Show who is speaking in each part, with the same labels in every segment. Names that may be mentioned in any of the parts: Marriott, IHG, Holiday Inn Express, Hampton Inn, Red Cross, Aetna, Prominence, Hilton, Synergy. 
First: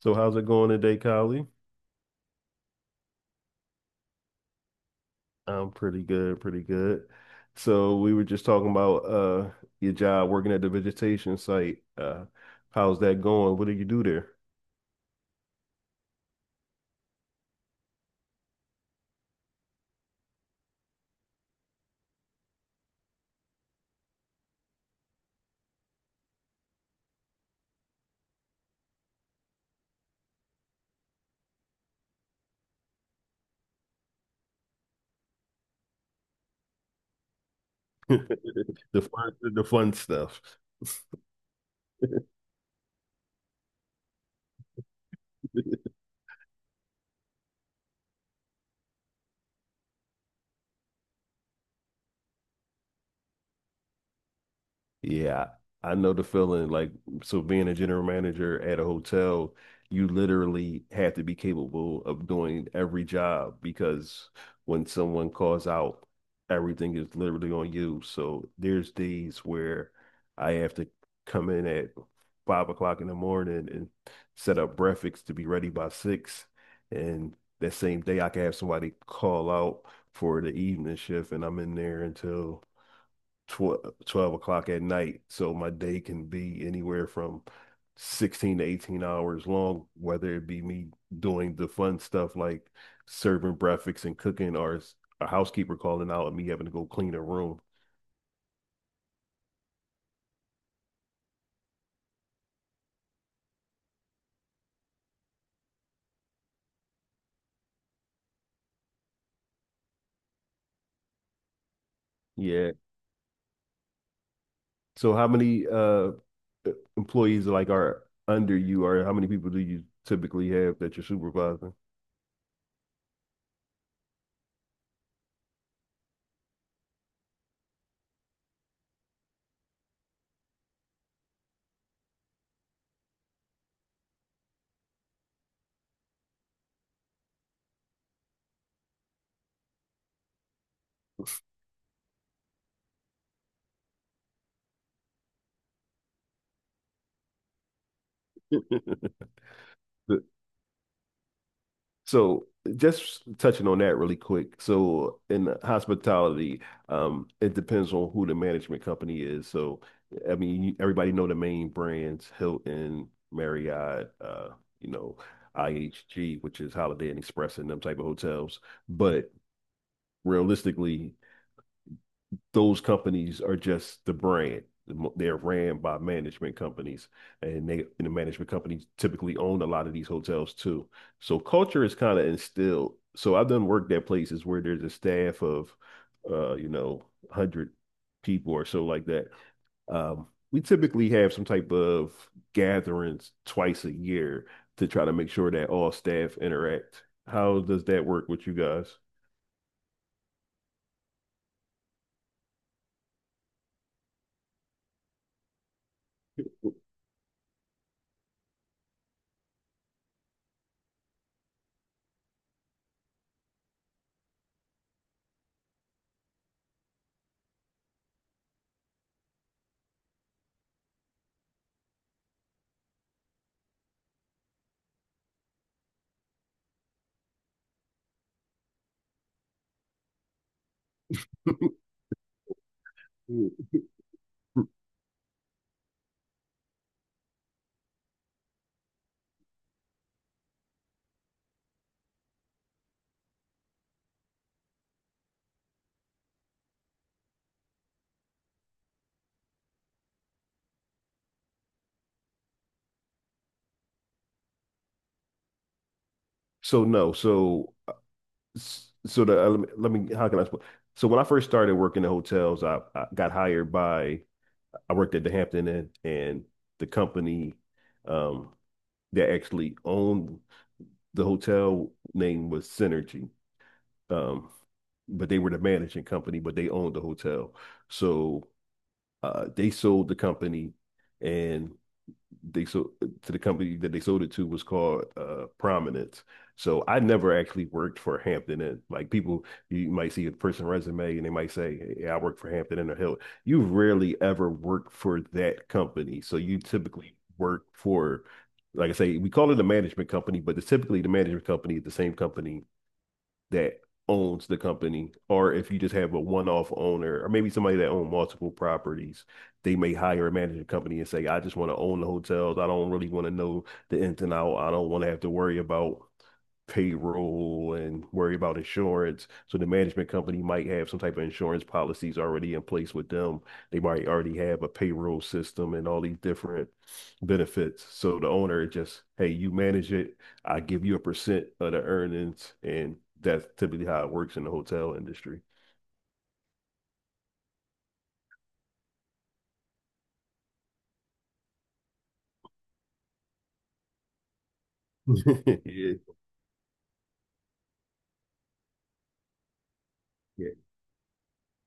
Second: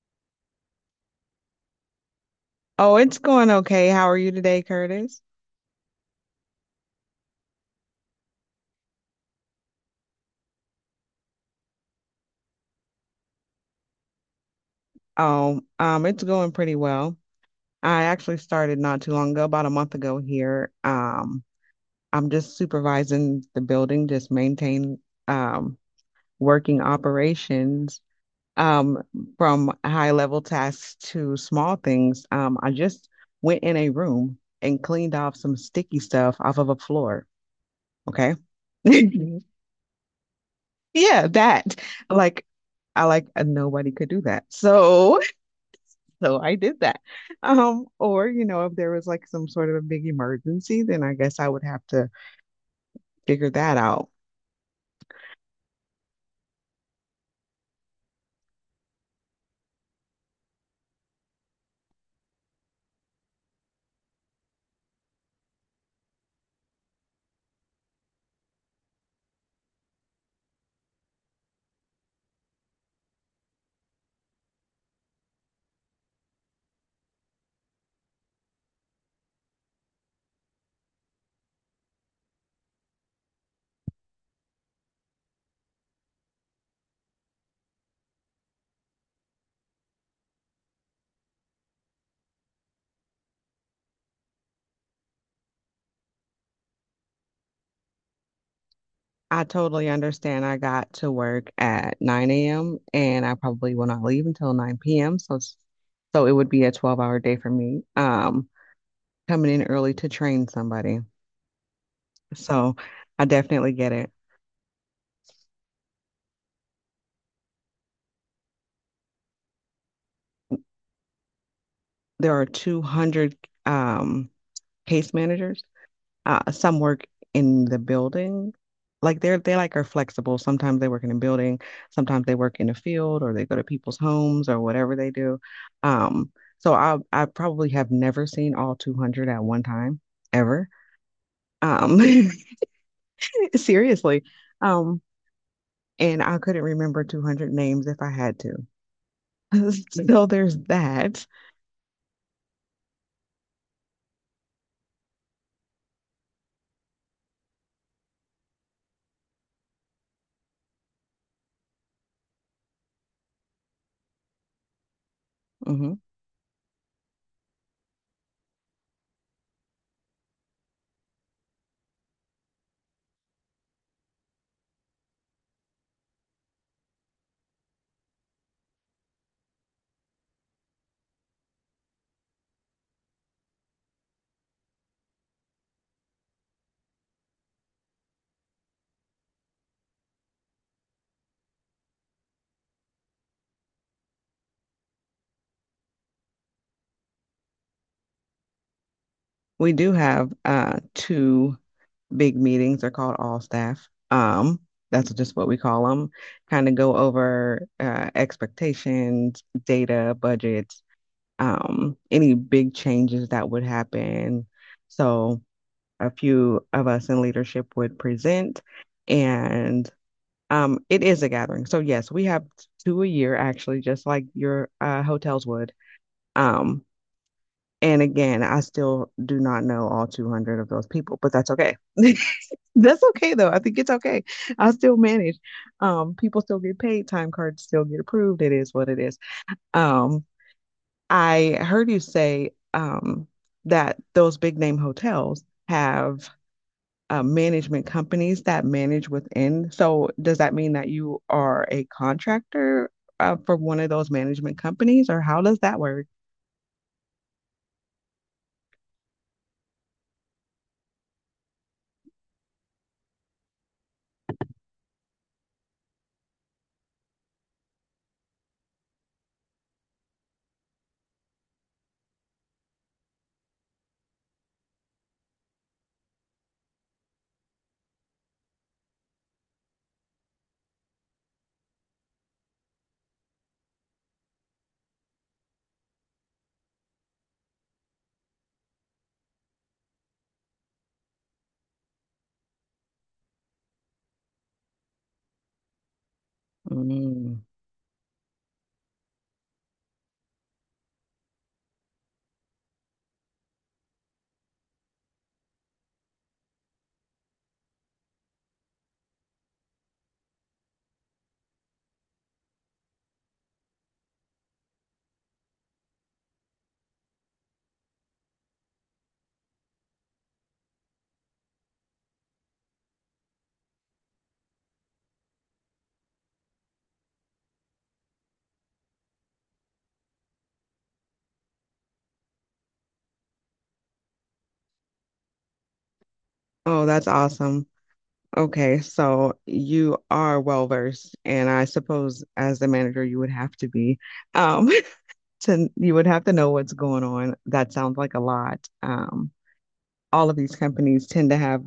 Speaker 1: So how's it going today, Kylie?
Speaker 2: Oh, it's going okay. How are you today, Curtis?
Speaker 1: I'm pretty good, pretty good. So we were just talking about your job working at the vegetation site. How's that going? What do you do there?
Speaker 2: Oh, it's going pretty well. I actually started not too long ago, about a month ago here. I'm just supervising the building, just maintain um working operations um from high level tasks to small things. I just went in a room and cleaned off some sticky stuff off of a floor. Okay.
Speaker 1: The fun stuff.
Speaker 2: Yeah, that. Like I like nobody could do that. So I did that. Or, if there was like some sort of a big emergency, then I guess I would have to figure that out.
Speaker 1: Yeah, I know the feeling. Like, so being a general manager at a hotel, you literally have to be capable of doing every job because when someone calls out, everything is literally on you. So there's days where I have to come in at 5 o'clock in the morning and set up breakfast to be ready by 6. And that same day, I can have somebody call out for the evening shift, and I'm in there until tw 12 o'clock at night. So my day can be anywhere from 16 to 18 hours long, whether it be me doing the fun stuff like serving breakfast and cooking or a housekeeper calling out and me having to go clean a room.
Speaker 2: I totally understand. I got to work at 9 a.m. and I probably will not leave until 9 p.m. So, so it would be a 12-hour day for me, coming in early to train somebody.
Speaker 1: Yeah.
Speaker 2: So I definitely get it.
Speaker 1: So how many e- employees like are under you, or how many people do you typically have that you're supervising?
Speaker 2: There are 200 um, case managers. Some work in the building. Like they like are flexible. Sometimes they work in a building, sometimes they work in a field or they go to people's homes or whatever they do. Um, so I probably have never seen all 200 at one time ever. Um, seriously. Um, and I couldn't remember 200 names if I had to.
Speaker 1: The,
Speaker 2: So there's that.
Speaker 1: So just touching on that really quick. So in hospitality, it depends on who the management company is. So I mean, you- everybody know the main brands, Hilton, Marriott, you know,
Speaker 2: Mhm.
Speaker 1: IHG, which is Holiday Inn Express and them type of hotels. But realistically, those companies are just the brand. They're ran by management companies, and the management companies typically own a lot of these hotels too. So culture is kind of instilled. So I've done work at places where there's a staff of, you know, 100 people or so like that. We typically have some type of gatherings 2 times a year to try to make sure that all staff interact. How does that work with you guys?
Speaker 2: We do have two big meetings are called all staff. That's just what we call them. Kind of go over expectations, data, budgets, any big changes that would happen. So a few of us in leadership would present, and it is a gathering. So yes, we have two a year actually, just like your hotels would. Um, and again, I still do not know all 200 of those people, but that's okay. That's okay though. I think it's okay. I still manage. People still get paid, time cards still get approved. It is what it is. Um, I heard you say that those big name hotels have management companies that manage within. So does that mean that you are a contractor for one of those management companies, or how does that work?
Speaker 1: So no, so so the let me, let me, how can I explain? So when I first started working in hotels, I got hired by, I worked at the Hampton Inn, and the company um, that actually owned the hotel name was Synergy, um, but they were the managing company, but they owned the hotel. So they sold the company, and they sold the company that they sold it to was called Prominence. So I never actually worked for Hampton Inn. Like people, you might see a person resume and they might say, "Yeah, I worked for Hampton Inn or Hill." You rarely ever work for that company. So you typically
Speaker 2: Mm.
Speaker 1: work for, like I say, we call it a management company, but it's typically the management company is the same company that owns the company, or if you just have a one-off owner, or maybe somebody that owns multiple properties, they may hire a management company and say, "I just want to own the hotels. I don't really want to know the ins and out. I don't want to have to worry about payroll and worry about insurance." So the management company might have some type of insurance policies already in place with them. They might already have a payroll system and all these different benefits. So the owner just, hey, you manage it. I give you a percent of the earnings, and that's typically how it works in the hotel industry.
Speaker 2: Oh, that's awesome. Okay, so you are well versed, and I suppose as the manager you would have to be. Um, to you would have to know what's going on. That sounds like a lot. All of
Speaker 1: Yeah,
Speaker 2: these companies tend to have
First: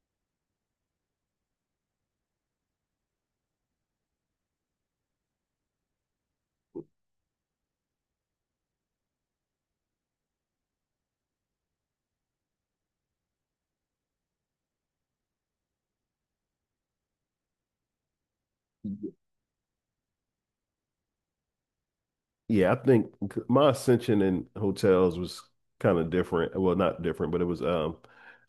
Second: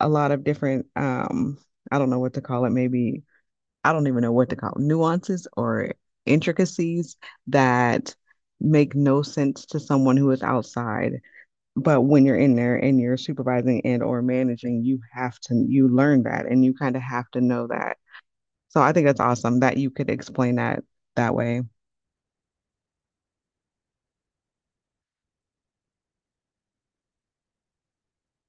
Speaker 2: a lot of different I don't know what to call it, maybe I don't even know what to call it, nuances or intricacies that make no sense to someone who is outside, but when you're in there and you're supervising and or managing, you have to you learn that, and you kind of have to know that. So I think
Speaker 1: yeah.
Speaker 2: that's awesome that you could explain that that way.
Speaker 1: Yeah, I think my ascension in hotels was kind of different. Well, not different, but it was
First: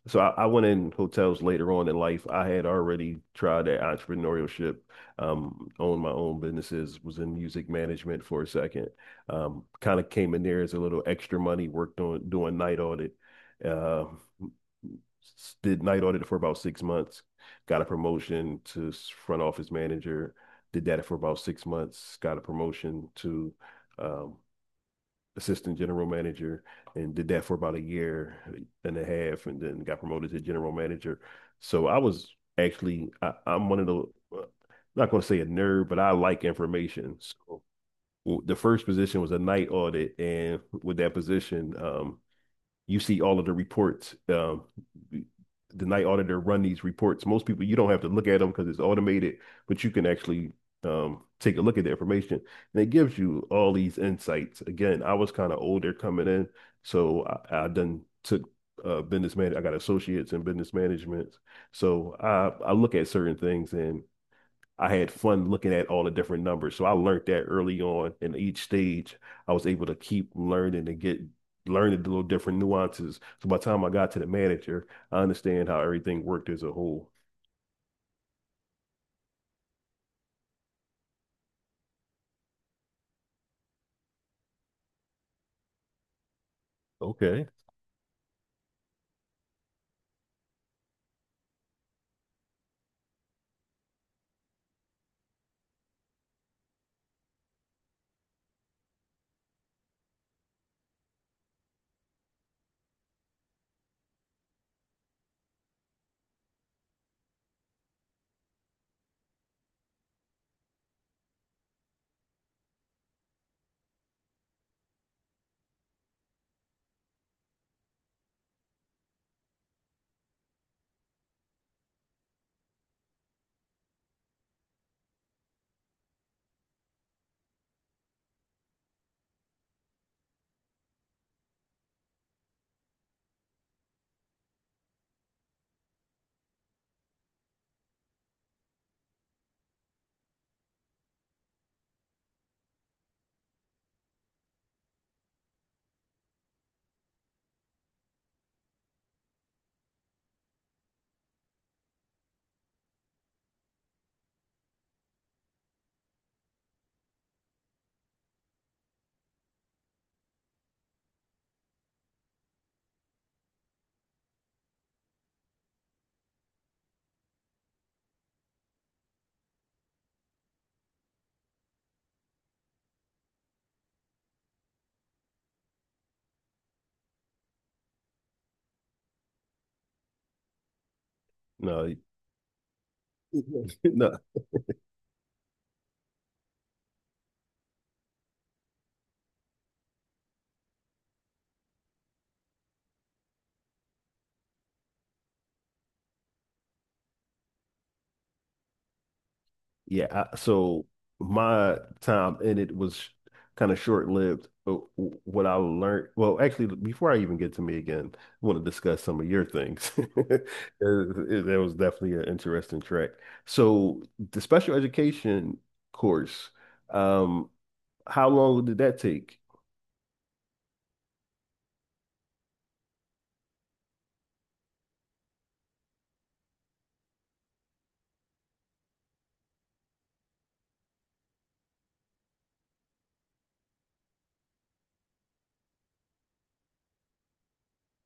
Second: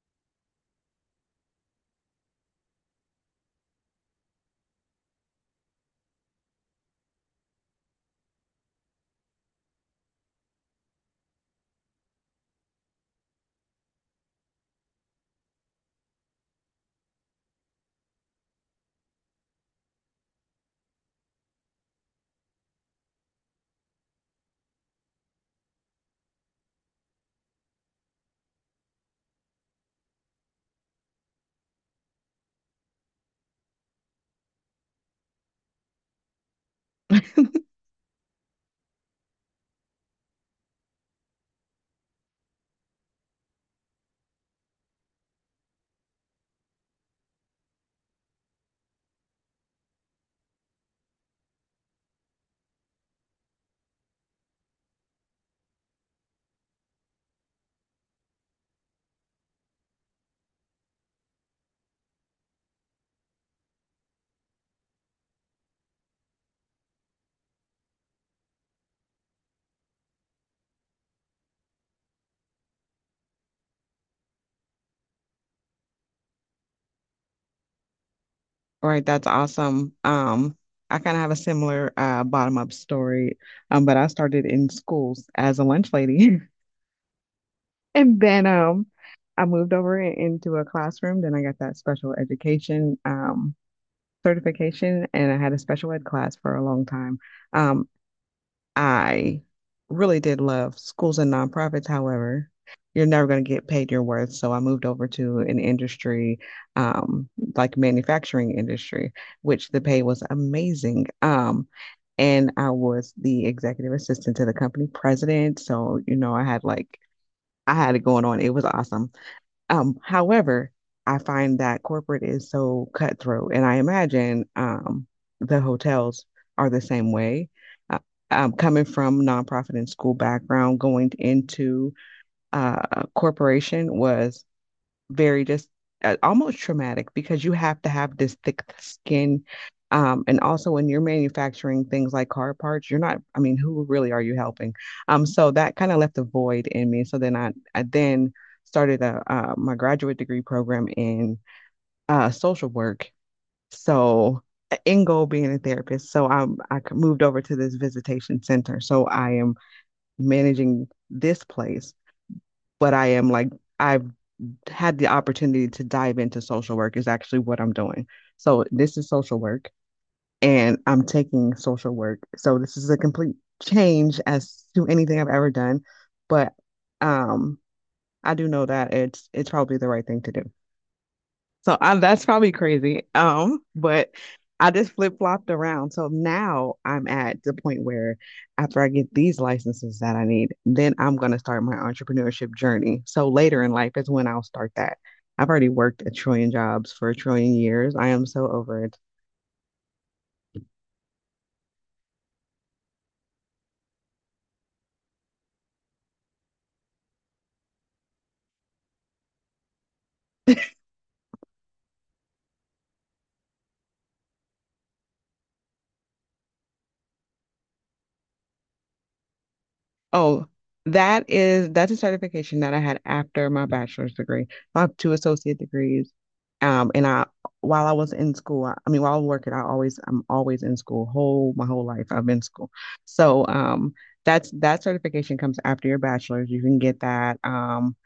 Speaker 1: so I went in hotels later on in life. I had already tried that entrepreneurship, owned my own businesses, was in music management for a second. Kind of came in there as a little extra money, worked on doing night audit. Uh, did night audit for about 6 months, got a promotion to front office manager, did that for about 6 months, got a promotion to um, assistant general manager, and did that for about a year and a half, and then got promoted to general manager. So I was actually, I'm one of the, uh, not going to say a nerd, but I like information. So the first position was a night audit. And with that position, you see all of the reports. The night auditor run these reports. Most people, you don't have to look at them because it's automated, but you can actually take a look at the information, and it gives you all these insights. Again, I was kind of older coming in, so I done took business man. I got associates in business management, so I look at certain things, and I had fun looking at all the different numbers. So I learned that early on in each stage. I was able to keep learning and get learning the little different nuances. So by the time I got to the manager, I understand how everything worked as a whole.
Speaker 2: All right, that's awesome. I kind of have a similar bottom up story. But I started in schools as a lunch lady.
Speaker 1: Okay.
Speaker 2: And then I moved over into a classroom. Then I got that special education certification, and I had a special ed class for a long time. um I really did love schools and nonprofits. However, you're never going to get paid your worth. So I moved over to an industry, um, like manufacturing industry, which the pay was amazing. And I was the executive assistant to the company president. So, I had like, I had it going on. It was awesome. However, I find that corporate is so cutthroat, and I imagine the hotels are the same way. Uh, Coming from nonprofit and school background, going into uh, corporation was very just almost traumatic because you have to have this thick skin. And also when you're manufacturing things like car parts, you're not, I mean, who really are you helping? So that kind of left a void in me. So then I then started my graduate degree program in social work. So end goal being a therapist. So I moved over to this visitation center. So I am managing this place, but I am like, I've had the opportunity to dive into social work is actually what I'm doing. So this is social work and I'm taking social work. So this is a complete change as to anything I've ever done, but um I do know that it's probably the right thing to do. So
Speaker 1: No,
Speaker 2: that's probably crazy. But
Speaker 1: no,
Speaker 2: I just flip-flopped around. So now I'm at the point where after I get these licenses that I need, then I'm going to start my entrepreneurship journey. So later in life is when I'll start that. I've already worked a trillion jobs for a trillion years. I am so over it.
Speaker 1: Yeah, so my time in it was kind of short-lived. What I learned, well, actually, before I even get to me again, I want to discuss some of your things. It- That was definitely an interesting track. So the special education course, um, how long did that take?
Speaker 2: Oh, that's a certification that I had after my bachelor's degree. I have two associate degrees. And I While I was in school, I mean while I was working, I'm always in school. Whole my whole life I've been in school. So that's that certification comes after your bachelor's. You can get that.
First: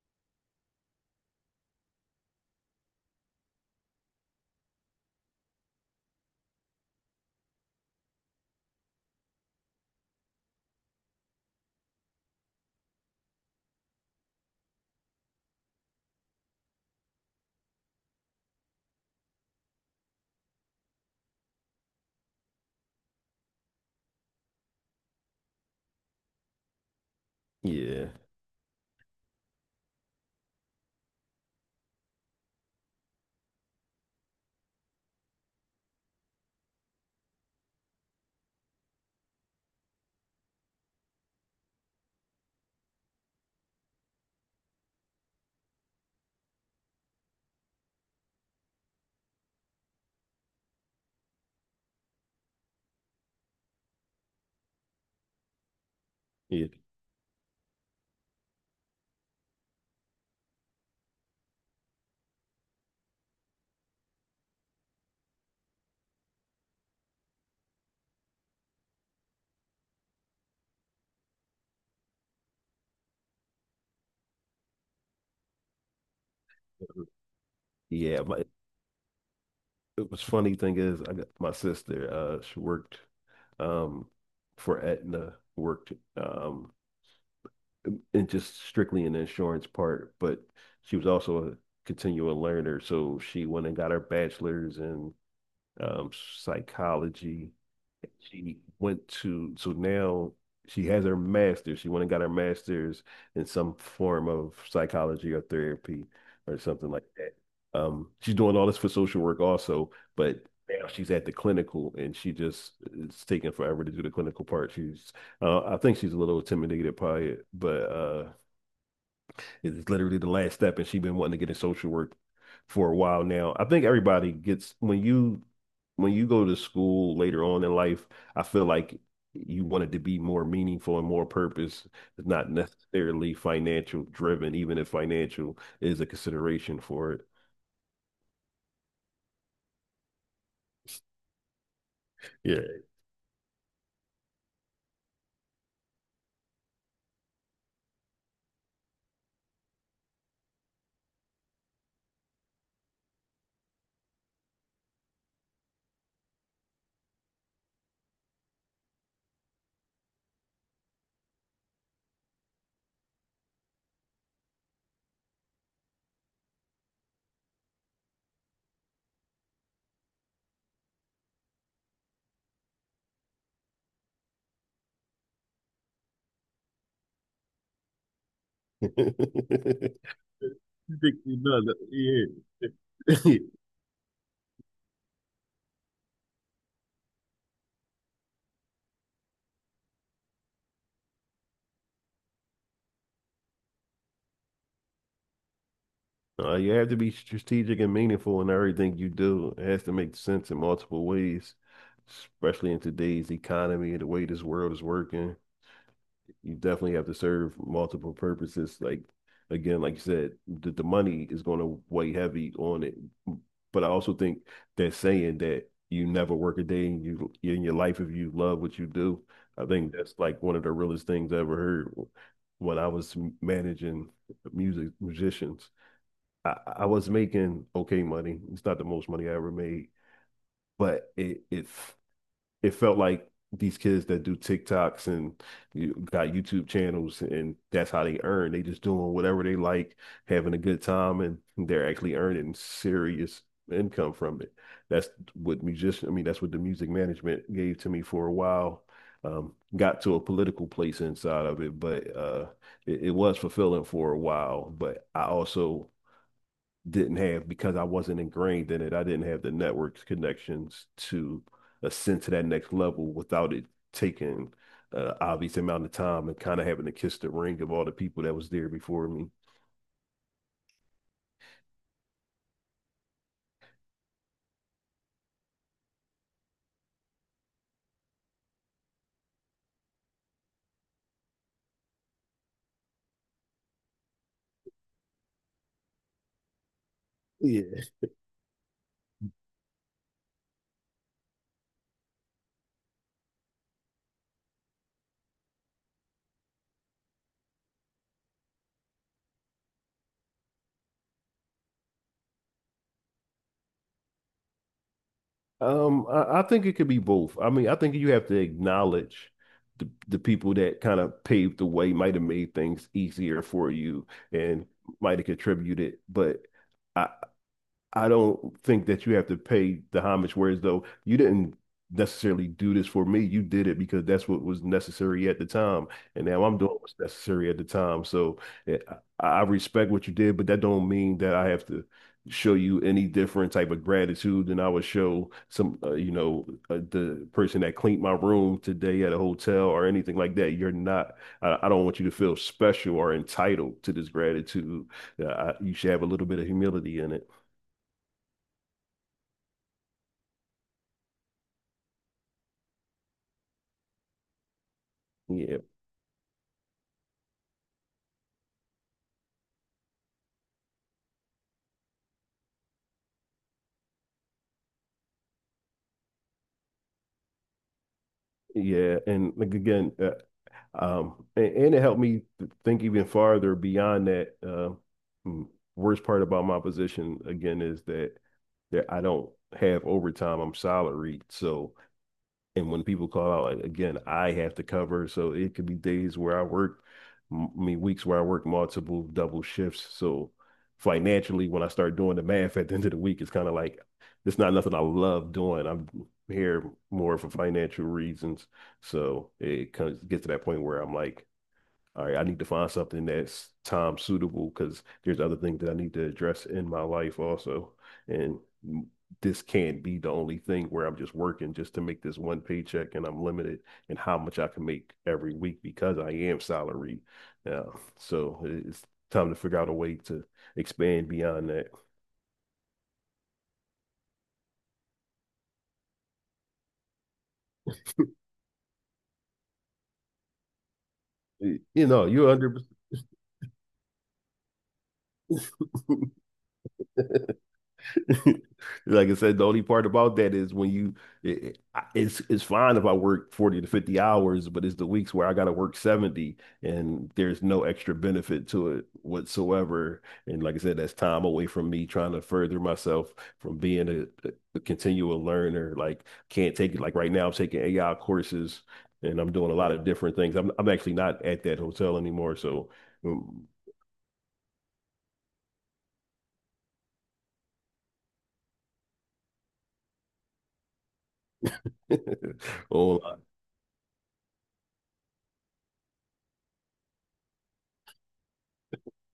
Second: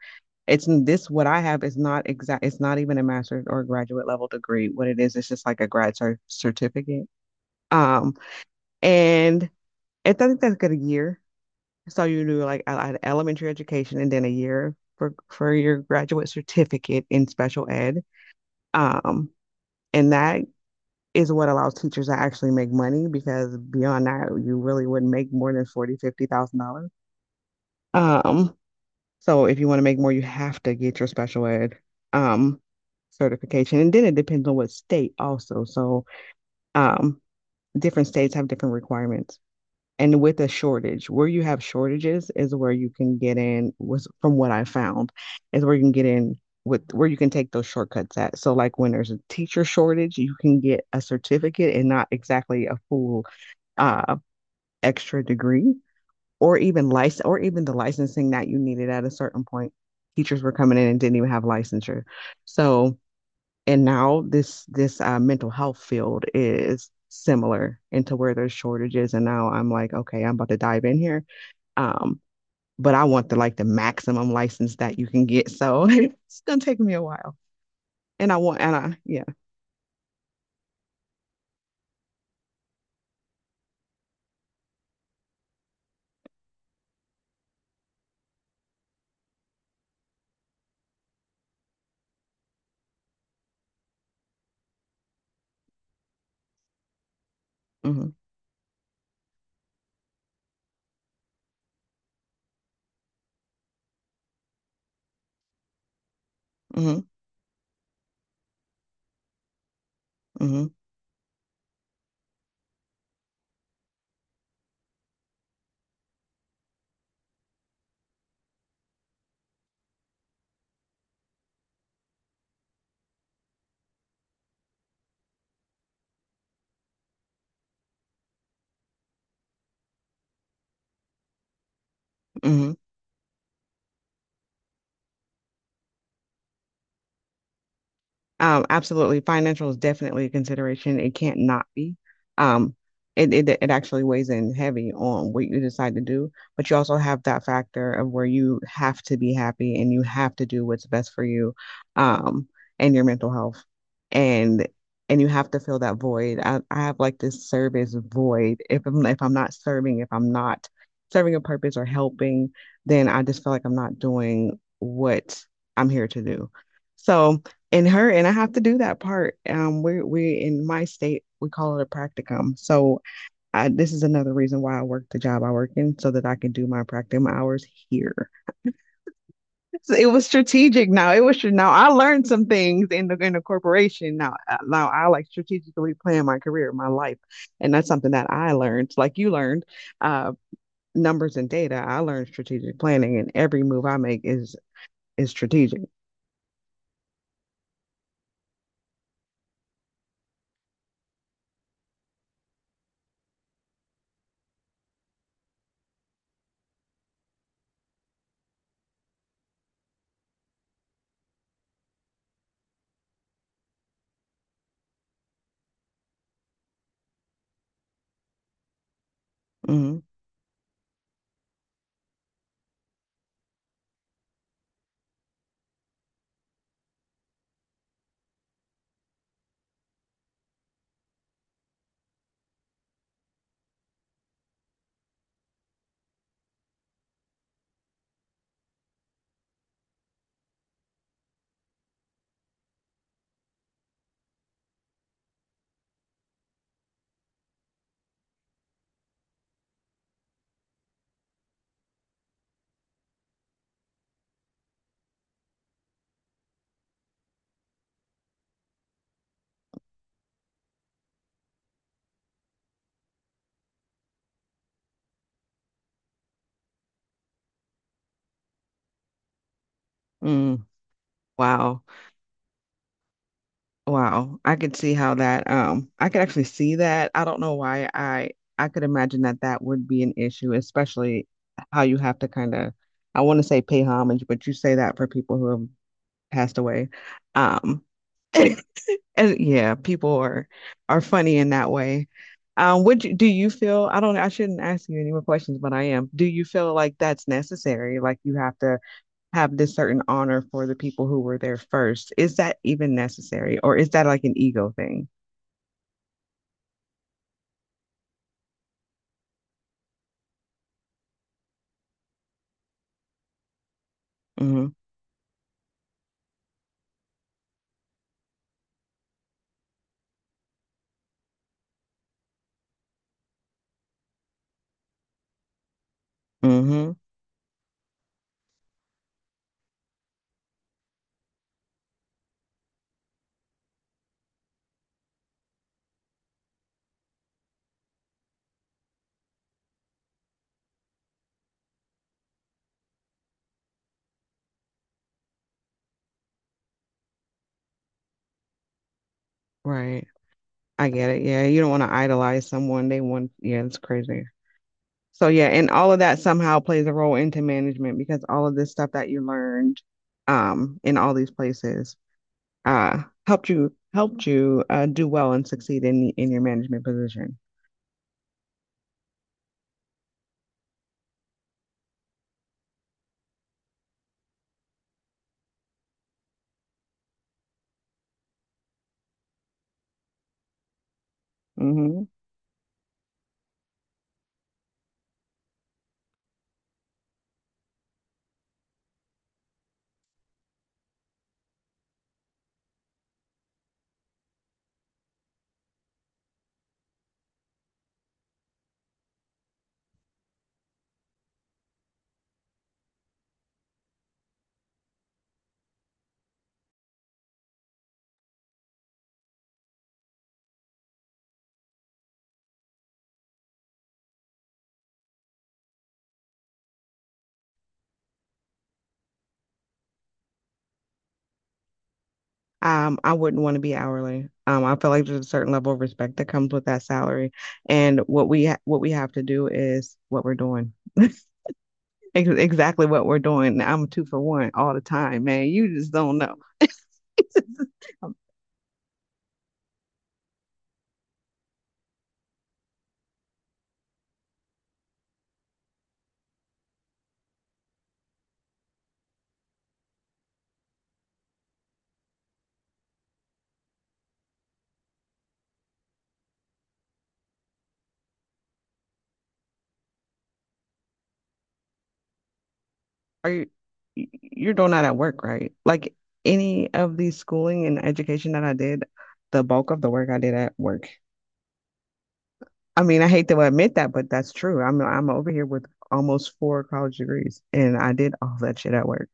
Speaker 2: It's this what I have is not exact, it's not even a master's or graduate level degree. What it is, it's just like a grad certificate. Um and it doesn't take a year. So you do like I elementary education, and then a year for your graduate certificate in special ed. Um, and that is what allows teachers to actually make money because beyond that, you really wouldn't make more than 40, $50,000.
Speaker 1: Yeah,
Speaker 2: Um, so if you want to make more, you have to get your special ed um certification. And then it depends on what state also. So um different states have different requirements. And with a shortage, where you have shortages is where you can get in, was from what I found, is where you can get in with where you can take those shortcuts at. So like when there's a teacher shortage, you can get a certificate and not exactly a full uh extra degree or
Speaker 1: yeah.
Speaker 2: even license or even the licensing that you needed at a certain point. Teachers were coming in and didn't even have licensure. So and now this mental health field is similar into where there's shortages, and now I'm like, okay, I'm about to dive in here. Um but I want the maximum license that you can get. So it's gonna take me a while.
Speaker 1: Yeah,
Speaker 2: And I want, and I yeah.
Speaker 1: it was funny thing is I got my sister, she worked um for Aetna, worked in just strictly in the insurance part, but she was also a continual learner. So she went and got her bachelor's in um, psychology.
Speaker 2: Mm-hmm,
Speaker 1: She went to, so now she has her master's. She went and got her master's in some form of psychology or therapy or something
Speaker 2: mm-hmm,
Speaker 1: like that. She's doing all this for social work also, but
Speaker 2: mm-hmm,
Speaker 1: now she's at the clinical and she just, it's taking forever to do the clinical part. She's, I think she's a little intimidated by it, but it's literally the last step, and she's been wanting to get in social work for a while now. I think everybody gets when you go to school later on in life, I feel like you want it to be more meaningful and more purpose. It's not
Speaker 2: mm-hmm.
Speaker 1: necessarily financial driven, even if financial is a consideration for
Speaker 2: Absolutely. Financial is definitely a consideration. It can't not be.
Speaker 1: it. Yeah.
Speaker 2: Um, it actually weighs in heavy on what you decide to do, but you also have that factor of where you have to be happy and you have to do what's best for you, um, and your mental health. And and you have to fill that void. I have like this service void. If I'm not serving, if I'm not serving a purpose or helping, then I just feel like I'm not doing what I'm here to do. So, and her and I have to do that part. We're in my state we call it a practicum. So this is another reason why I work the job I work in so that I can do my practicum hours here. So it was strategic.
Speaker 1: You
Speaker 2: Now
Speaker 1: think
Speaker 2: it
Speaker 1: you
Speaker 2: was
Speaker 1: know
Speaker 2: now
Speaker 1: that-
Speaker 2: I learned some
Speaker 1: Yeah.
Speaker 2: things in the corporation. Now I like strategically plan my career, my life, and that's something that I learned. Like you learned, uh, numbers and data. I learned strategic planning, and every move I make is strategic.
Speaker 1: You have to be strategic and meaningful in everything you do. It has to make sense in multiple ways, especially in today's economy and the way this world is working. You definitely have to serve multiple purposes. Like, again, like you said, the money is going to weigh heavy on it. But I also think that saying that you never work a day in your life if you love what you do, I think
Speaker 2: Mm-hmm.
Speaker 1: that's like one of the realest things I ever heard when I was managing musicians. I was making okay money. It's not the most money I ever made, but it felt like these kids that do TikToks and you got YouTube channels, and that's how they earn. They just doing whatever they like, having a good time, and they're actually earning serious income from it. That's I mean, that's what the music management gave to me for a while. Got to a political place inside of it, but it was fulfilling for a while. But I also didn't have because I wasn't ingrained in it. I didn't have the networks connections to ascend to that next level without it taking obvious amount of time and kind of having to kiss the ring of all the people that was there before me.
Speaker 2: Mm. Wow. Wow, I could see how that I could actually see that. I don't know why I could imagine that that would be an issue, especially how you have to kind of, I want to say, pay homage, but you say that for people who have passed away.
Speaker 1: Yeah.
Speaker 2: Um And yeah, people are funny in that way. Do you feel, I don't, I shouldn't ask you any more questions, but I am. Do you feel like that's necessary? Like you have to have this certain honor for the people who were there first. Is that even necessary, or is that like an ego thing?
Speaker 1: I think it could be both. I mean, I think you have to acknowledge the people that kind of paved the way, might have made things easier for you and
Speaker 2: Hmm.
Speaker 1: might have contributed, but I, I don't think that you have to pay the homage, whereas though you didn't necessarily do this for me. You did it because that's what was necessary at the time. And now I'm doing what's
Speaker 2: Hmm.
Speaker 1: necessary at the time. So eh, I respect what you did, but that don't mean that I have to show you any different type of gratitude than I would show some, you know, the person that cleaned my room today at a hotel or anything like that. You're not, I don't want you to feel special or entitled to this gratitude. You should have a little bit of humility in it.
Speaker 2: Right. I get it. Yeah, you don't want to idolize someone. They want. Yeah, it's crazy. So yeah,
Speaker 1: Yeah.
Speaker 2: and all of that somehow plays a role into management because all of this stuff that you learned, in all these places helped you do well and succeed in your management position.
Speaker 1: Yeah, and like again, and it helped me think even farther beyond that. Mm, Worst part about my position again is that I don't have overtime. I'm salaried, so
Speaker 2: Hmm.
Speaker 1: and when people call out, like, again, I have to cover. So it could be days where I work, I mean, weeks where I work multiple double shifts. So financially, when I start doing the math at the end of the week, it's kind of like it's not nothing I love doing. I'm here more for financial reasons. So it comes gets to that point where I'm like, all right, I need to find something that's time suitable because there's other things that I need to address in my life also. And this can't be the only thing where I'm just working just to make this one paycheck and I'm limited in how much I can make every week because I am salary now. So it's time to figure out a way to expand beyond that.
Speaker 2: I wouldn't want to be hourly. I feel like there's a certain level of respect that comes with that salary, and what we have to do is what we're doing. Ex-
Speaker 1: You know, you're under
Speaker 2: exactly what we're doing. I'm two for one all the time, man. You just don't know. Um,
Speaker 1: Like I said, the only part about that is when it, it's fine if I work 40 to 50 hours, but it's the weeks where I got to work 70 and there's no extra benefit to it whatsoever. And like I said, that's time away from me trying to further myself from being a, a continual learner. Like can't take it. Like right now, I'm taking AI courses and I'm doing a lot of different things. I'm actually not at that hotel anymore, so.
Speaker 2: Are
Speaker 1: um,
Speaker 2: you you're doing that at work, right? Like any of the schooling and education that I did, the bulk of the work I did at work. I mean, I
Speaker 1: online
Speaker 2: hate to admit that, but that's true. I'm over here with almost four college degrees, and I did all that shit at work.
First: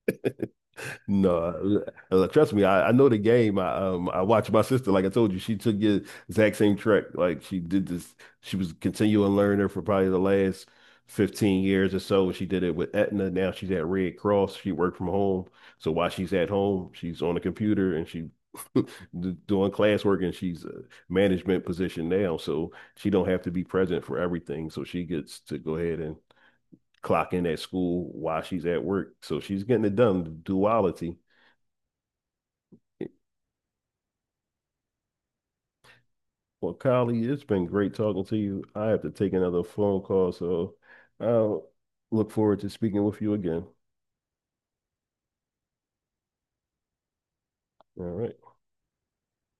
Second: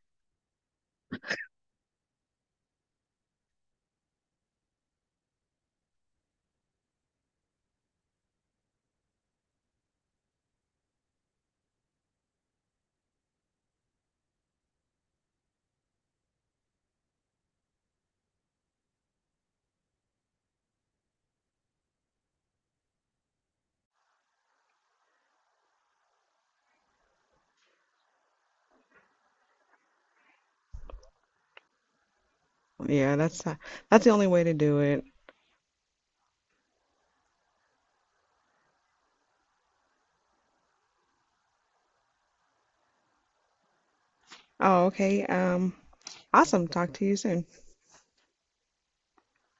Speaker 1: No, trust me, I know the game. I watched my sister, like I told you, she took the exact same track. Like she did this, she was continuing learner for probably the last 15 years or so. She did it with Aetna. Now she's at Red Cross. She worked from home. So while she's at home, she's on the computer and she doing classwork, and she's a management position now. So she don't have to be present for everything. So she gets to go ahead and clock in at school while she's at work. So she's getting it done, duality.
Speaker 2: Yeah, that's the only way to do it.
Speaker 1: Well, Kylie, it's been great talking to you. I have to take another phone call, so I'll look forward to speaking with you again.
Speaker 2: Oh, okay. Awesome. Talk to you soon.
Speaker 1: All right.